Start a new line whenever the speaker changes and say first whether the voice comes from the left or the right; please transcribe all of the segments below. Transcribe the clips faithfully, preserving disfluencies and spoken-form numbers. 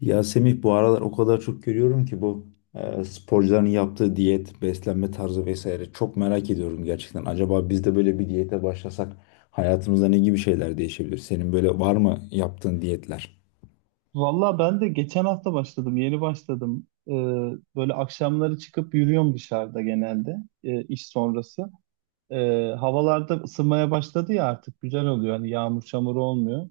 left: Ya Semih bu aralar o kadar çok görüyorum ki bu e, sporcuların yaptığı diyet, beslenme tarzı vesaire çok merak ediyorum gerçekten. Acaba biz de böyle bir diyete başlasak hayatımızda ne gibi şeyler değişebilir? Senin böyle var mı yaptığın diyetler?
right: Valla ben de geçen hafta başladım, yeni başladım. Ee, böyle akşamları çıkıp yürüyorum dışarıda genelde e, iş sonrası. Ee, havalarda ısınmaya başladı ya, artık güzel oluyor. Hani yağmur çamur olmuyor.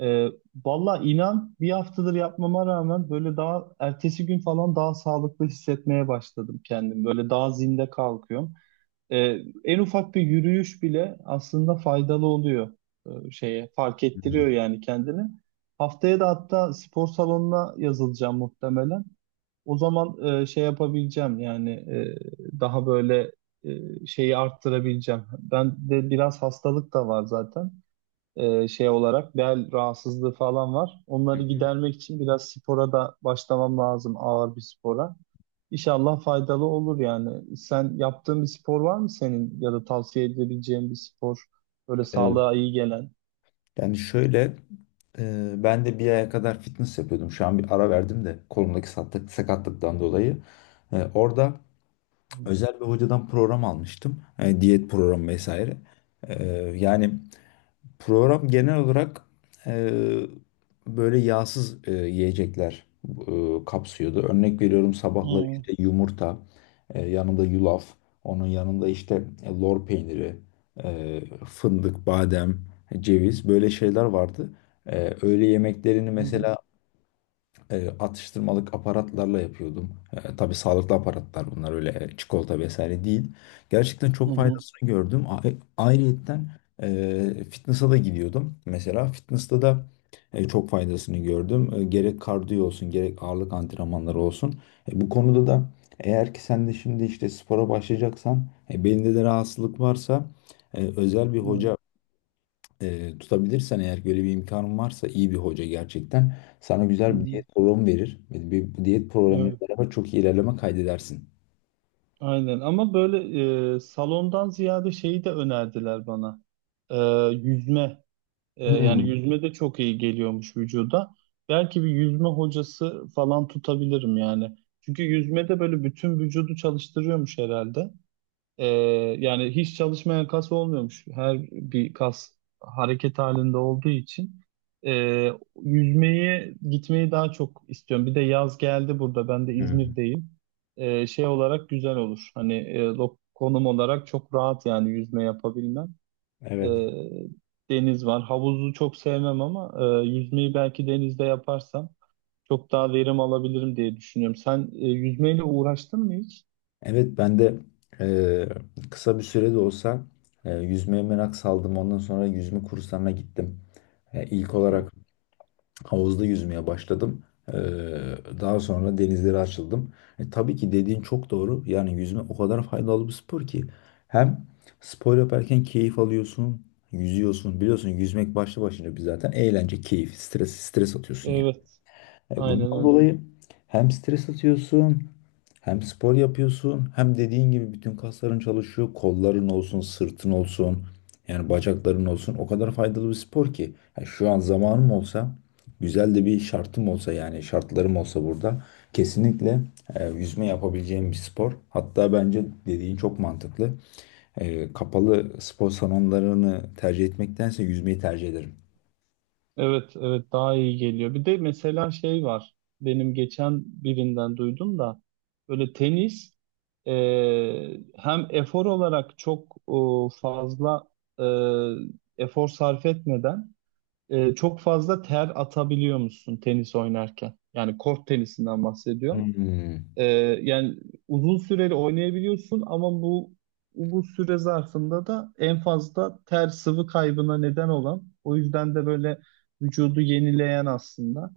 right: Ee, Valla inan bir haftadır yapmama rağmen böyle daha ertesi gün falan daha sağlıklı hissetmeye başladım kendim. Böyle daha zinde kalkıyorum. Ee, en ufak bir yürüyüş bile aslında faydalı oluyor, e, şeye fark
left: Hı
right: ettiriyor
left: hı.
right: yani kendini. Haftaya da hatta spor salonuna yazılacağım muhtemelen. O zaman e, şey yapabileceğim yani, e, daha böyle e, şeyi arttırabileceğim. Ben de biraz hastalık da var zaten, e, şey olarak bel rahatsızlığı falan var. Onları gidermek için biraz spora da başlamam lazım, ağır bir spora. İnşallah faydalı olur yani. Sen yaptığın bir spor var mı senin ya da tavsiye edebileceğin bir spor böyle
left: E,
right: sağlığa iyi gelen?
left: Yani şöyle, e, ben de bir aya kadar fitness yapıyordum. Şu an bir ara verdim de kolumdaki sakatlık, sakatlıktan dolayı. E, orada
right: Hı
left: özel bir hocadan program almıştım. E, diyet programı vesaire. E, Yani program genel olarak e, böyle yağsız e, yiyecekler e, kapsıyordu. Örnek veriyorum, sabahları
right: hı,
left: işte yumurta, e, yanında yulaf, onun yanında işte e, lor peyniri, e, fındık, badem, ceviz, böyle şeyler vardı. E, öğle yemeklerini
right: hı hı.
left: mesela e, atıştırmalık aparatlarla yapıyordum. E, tabii sağlıklı aparatlar bunlar, öyle e, çikolata vesaire değil. Gerçekten
right: Hı,
left: çok
right: hı,
left: faydasını gördüm. A- e, Ayrıyetten e, fitness'a da gidiyordum. Mesela fitness'ta da e, çok faydasını gördüm. E, gerek kardiyo olsun, gerek ağırlık antrenmanları olsun. E, bu konuda da, eğer ki sen de şimdi işte spora başlayacaksan, e, belinde de rahatsızlık varsa, e, özel bir
right: evet.
left: hoca e, tutabilirsen, eğer böyle bir imkanın varsa, iyi bir hoca gerçekten sana
right: Hı
left: güzel bir
right: hı,
left: diyet programı verir. Bir, bir- bu diyet programıyla
right: evet.
left: beraber çok iyi ilerleme kaydedersin.
right: Aynen, ama böyle, e, salondan ziyade şeyi de önerdiler bana. E, Yüzme. E, yani
left: Hmm.
right: yüzme de çok iyi geliyormuş vücuda. Belki bir yüzme hocası falan tutabilirim yani. Çünkü yüzme de böyle bütün vücudu çalıştırıyormuş herhalde. Ee, Yani hiç çalışmayan kas olmuyormuş. Her bir kas hareket halinde olduğu için. Ee, Yüzmeyi, gitmeyi daha çok istiyorum. Bir de yaz geldi burada. Ben de
left: Hmm.
right: İzmir'deyim. Ee, şey olarak güzel olur. Hani, e, lo- konum olarak çok rahat yani yüzme yapabilmem. Ee,
left: Evet.
right: Deniz var. Havuzu çok sevmem ama e, yüzmeyi belki denizde yaparsam çok daha verim alabilirim diye düşünüyorum. Sen, e, yüzmeyle uğraştın mı hiç?
left: Evet, ben de e, kısa bir sürede olsa e, yüzmeye merak saldım. Ondan sonra yüzme kurslarına gittim. E, ilk olarak havuzda yüzmeye başladım. Ee, Daha sonra denizlere açıldım. E, tabii ki dediğin çok doğru. Yani yüzme o kadar faydalı bir spor ki. Hem spor yaparken keyif alıyorsun, yüzüyorsun. Biliyorsun, yüzmek başlı başına bir zaten eğlence, keyif, stres, stres atıyorsun yani.
right: Evet,
left: E,
right: aynen
left: Bundan
right: öyle.
left: dolayı hem stres atıyorsun, hem spor yapıyorsun, hem dediğin gibi bütün kasların çalışıyor, kolların olsun, sırtın olsun, yani bacakların olsun. O kadar faydalı bir spor ki. Ha, şu an zamanım olsa, güzel de bir şartım olsa, yani şartlarım olsa burada, kesinlikle e, yüzme yapabileceğim bir spor. Hatta bence dediğin çok mantıklı. E, kapalı spor salonlarını tercih etmektense yüzmeyi tercih ederim.
right: Evet, evet, daha iyi geliyor. Bir de mesela şey var. Benim geçen birinden duydum da, böyle tenis, e, hem efor olarak çok, e, fazla e, efor sarf etmeden, e, çok fazla ter atabiliyor musun tenis oynarken? Yani kort tenisinden bahsediyorum.
left: Hmm.
right: Ee, Yani uzun süreli oynayabiliyorsun, ama bu bu süre zarfında da en fazla ter sıvı kaybına neden olan, o yüzden de böyle vücudu yenileyen aslında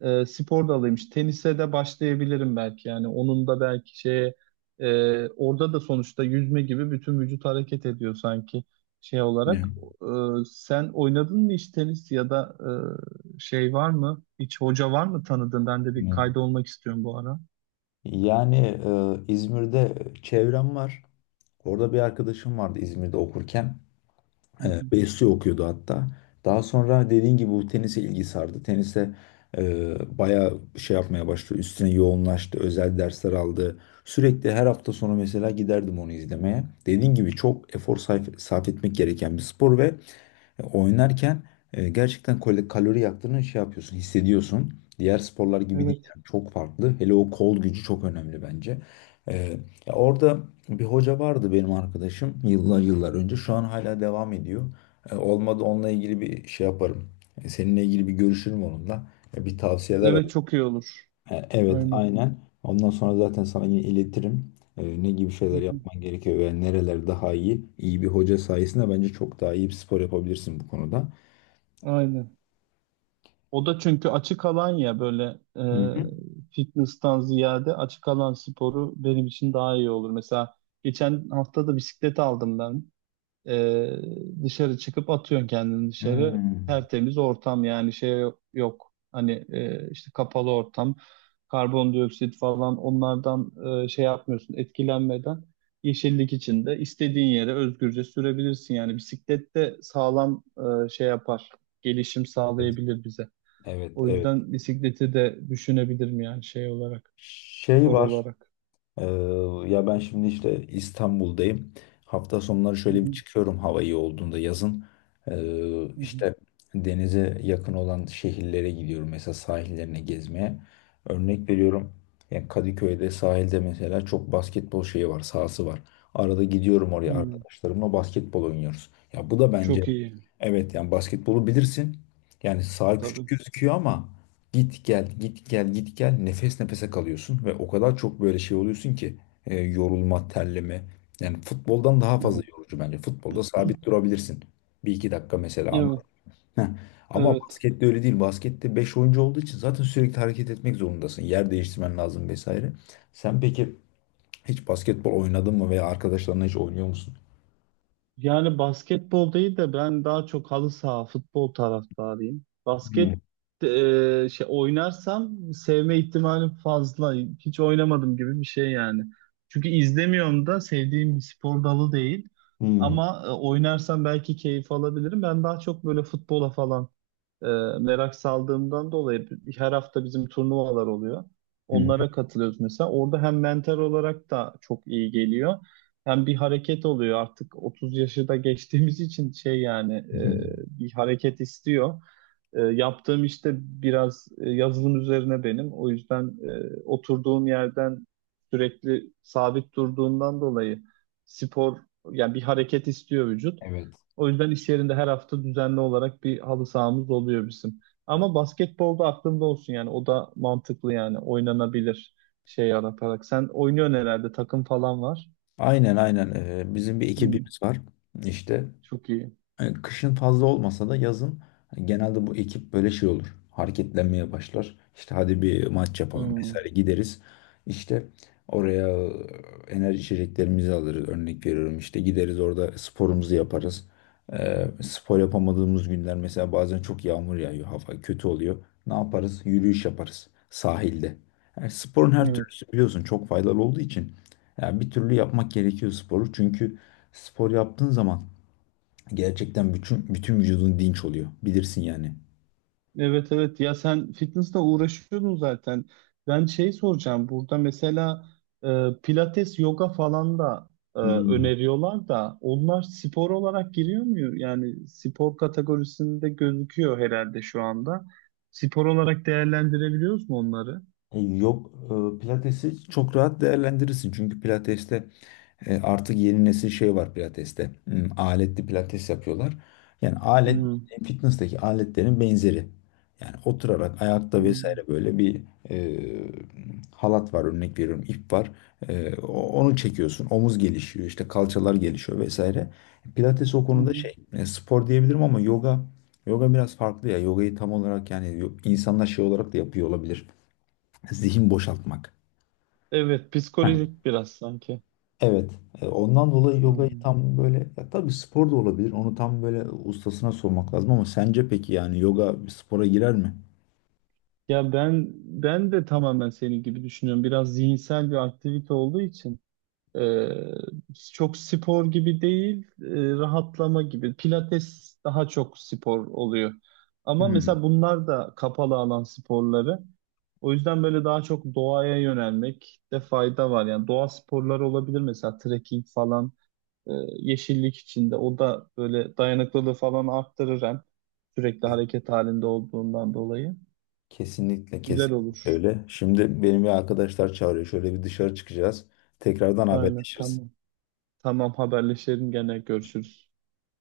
right: e, spor dalıymış. Tenise de başlayabilirim belki, yani onun da belki şeye, e, orada da sonuçta yüzme gibi bütün vücut hareket ediyor sanki şey olarak. E, Sen oynadın mı hiç tenis, ya da e, şey var mı? Hiç hoca var mı tanıdığın? Ben de bir
left: Hmm.
right: kaydolmak istiyorum bu ara.
left: Yani, e, İzmir'de çevrem var. Orada bir arkadaşım vardı İzmir'de okurken. E, Besyo okuyordu hatta. Daha sonra dediğin gibi bu tenise ilgi sardı. Tenise e, bayağı şey yapmaya başladı. Üstüne yoğunlaştı. Özel dersler aldı. Sürekli her hafta sonu mesela giderdim onu izlemeye. Dediğin gibi çok efor sarf, sarf etmek gereken bir spor ve e, oynarken e, gerçekten kal- kalori yaktığını şey yapıyorsun, hissediyorsun. Diğer sporlar gibi değil
right: Evet.
left: yani, çok farklı. Hele o kol gücü çok önemli bence. E, Ya, orada bir hoca vardı, benim arkadaşım, yıllar yıllar önce. Şu an hala devam ediyor. E, olmadı onunla ilgili bir şey yaparım. E, seninle ilgili bir görüşürüm onunla. E, bir tavsiyeler alırım.
right: Evet, çok iyi olur.
left: E, evet,
right: Aynen.
left: aynen. Ondan sonra zaten sana yine iletirim. E, ne gibi
right: Hı
left: şeyler
right: hı.
left: yapman gerekiyor ve nereler daha iyi. İyi bir hoca sayesinde bence çok daha iyi bir spor yapabilirsin bu konuda.
right: Aynen. O da çünkü açık alan ya, böyle,
left: Hı hı.
right: e, fitness'tan ziyade açık alan sporu benim için daha iyi olur. Mesela geçen hafta da bisiklet aldım ben. Ee, Dışarı çıkıp atıyorsun kendini dışarı.
left: Hmm.
right: Tertemiz ortam, yani şey yok. Hani, e, işte kapalı ortam, karbondioksit falan onlardan, e, şey yapmıyorsun, etkilenmeden. Yeşillik içinde istediğin yere özgürce sürebilirsin. Yani bisiklet de sağlam, e, şey yapar. Gelişim
left: Evet.
right: sağlayabilir bize.
left: Evet,
right: O
left: evet.
right: yüzden bisikleti de düşünebilirim yani şey olarak,
left: Şey
right: spor
left: var.
right: olarak.
left: e, Ya, ben şimdi işte İstanbul'dayım. Hafta sonları
right: Hı
left: şöyle bir
right: hı,
left: çıkıyorum hava iyi olduğunda, yazın. E,
right: hı hı,
left: işte denize yakın olan şehirlere gidiyorum. Mesela sahillerine, gezmeye. Örnek veriyorum. Yani Kadıköy'de sahilde mesela çok basketbol şeyi var, sahası var. Arada gidiyorum oraya,
right: hı.
left: arkadaşlarımla basketbol oynuyoruz. Ya bu da bence,
right: Çok iyi,
left: evet, yani basketbolu bilirsin. Yani saha küçük
right: tabii.
left: gözüküyor ama git gel, git gel, git gel. Nefes nefese kalıyorsun ve o kadar çok böyle şey oluyorsun ki e, yorulma, terleme. Yani futboldan daha fazla
right: Evet,
left: yorucu bence. Futbolda sabit durabilirsin. Bir iki dakika mesela, anladın
right: evet.
left: mı? Heh. Ama
right: Evet.
left: baskette öyle değil. Baskette beş oyuncu olduğu için zaten sürekli hareket etmek zorundasın. Yer değiştirmen lazım vesaire. Sen peki hiç basketbol oynadın mı, veya arkadaşlarınla hiç oynuyor musun?
right: Yani basketbol değil de, ben daha çok halı saha, futbol taraftarıyım. Basket,
left: Hmm.
right: e, şey oynarsam sevme ihtimalim fazla. Hiç oynamadım gibi bir şey yani. Çünkü izlemiyorum da, sevdiğim bir spor dalı değil.
left: Hmm.
right: Ama, e, oynarsam belki keyif alabilirim. Ben daha çok böyle futbola falan, e, merak saldığımdan dolayı her hafta bizim turnuvalar oluyor.
left: Hmm.
right: Onlara katılıyoruz mesela. Orada hem mental olarak da çok iyi geliyor. Hem bir hareket oluyor artık, otuz yaşı da geçtiğimiz için şey yani, e,
left: Hmm.
right: bir hareket istiyor. E, yaptığım işte biraz, e, yazılım üzerine benim. O yüzden, e, oturduğum yerden sürekli sabit durduğundan dolayı spor, yani bir hareket istiyor vücut.
left: Evet.
right: O yüzden iş yerinde her hafta düzenli olarak bir halı sahamız oluyor bizim. Ama basketbolda aklımda olsun yani, o da mantıklı, yani oynanabilir şey yaratarak. Sen oynuyorsun herhalde, takım falan var.
left: Aynen aynen. Ee, bizim bir
right: Hı.
left: ekibimiz var. İşte
right: Çok iyi.
left: e, kışın fazla olmasa da yazın hani genelde bu ekip böyle şey olur. Hareketlenmeye başlar. İşte hadi bir maç yapalım vesaire,
right: Hmm,
left: gideriz. İşte oraya e, enerji içeceklerimizi alırız. Örnek veriyorum, işte gideriz, orada sporumuzu yaparız. E, spor yapamadığımız günler, mesela bazen çok yağmur yağıyor. Hava kötü oluyor. Ne yaparız? Yürüyüş yaparız sahilde. Yani sporun her
right: evet.
left: türlüsü, biliyorsun, çok faydalı olduğu için. Yani bir türlü yapmak gerekiyor sporu. Çünkü spor yaptığın zaman gerçekten bütün bütün vücudun dinç oluyor. Bilirsin yani.
right: Evet, evet, ya sen fitnessle uğraşıyordun zaten. Ben şey soracağım burada mesela, e, pilates, yoga falan da e,
left: Hmm.
right: öneriyorlar da, onlar spor olarak giriyor mu? Yani spor kategorisinde gözüküyor herhalde şu anda. Spor olarak değerlendirebiliyoruz mu onları?
left: E, Yok, e, pilatesi çok rahat değerlendirirsin. Çünkü pilateste... E, artık yeni nesil şey var pilateste. Hmm, aletli pilates yapıyorlar. Yani alet,
right: Hmm,
left: fitness'taki aletlerin benzeri. Yani oturarak, ayakta
right: hmm,
left: vesaire, böyle bir e, halat var, örnek veriyorum, ip var. E, o- onu çekiyorsun. Omuz gelişiyor, işte kalçalar gelişiyor vesaire. Pilates o
right: hı
left: konuda
right: hı.
left: şey, e, spor diyebilirim ama yoga yoga biraz farklı ya. Yogayı tam olarak, yani, yo- insanlar şey olarak da yapıyor olabilir. Zihin boşaltmak.
right: Evet, psikolojik biraz sanki.
left: Evet. e, Ondan dolayı yogayı
right: Aynen.
left: tam böyle, ya tabii spor da olabilir. Onu tam böyle ustasına sormak lazım, ama sence peki, yani, yoga bir spora girer mi?
right: Ya ben ben de tamamen senin gibi düşünüyorum. Biraz zihinsel bir aktivite olduğu için. Ee, Çok spor gibi değil, e, rahatlama gibi. Pilates daha çok spor oluyor. Ama
left: Hmm.
right: mesela bunlar da kapalı alan sporları. O yüzden böyle daha çok doğaya yönelmek de fayda var. Yani doğa sporları olabilir mesela, trekking falan, e, yeşillik içinde. O da böyle dayanıklılığı falan arttırır, hem sürekli hareket halinde olduğundan dolayı.
left: Kesinlikle
right: Güzel
left: kesinlikle
right: olur.
left: öyle. Şimdi benim bir arkadaşlar çağırıyor. Şöyle bir dışarı çıkacağız. Tekrardan
right: Aynen,
left: haberleşiriz.
right: tamam. Tamam, haberleşelim, gene görüşürüz.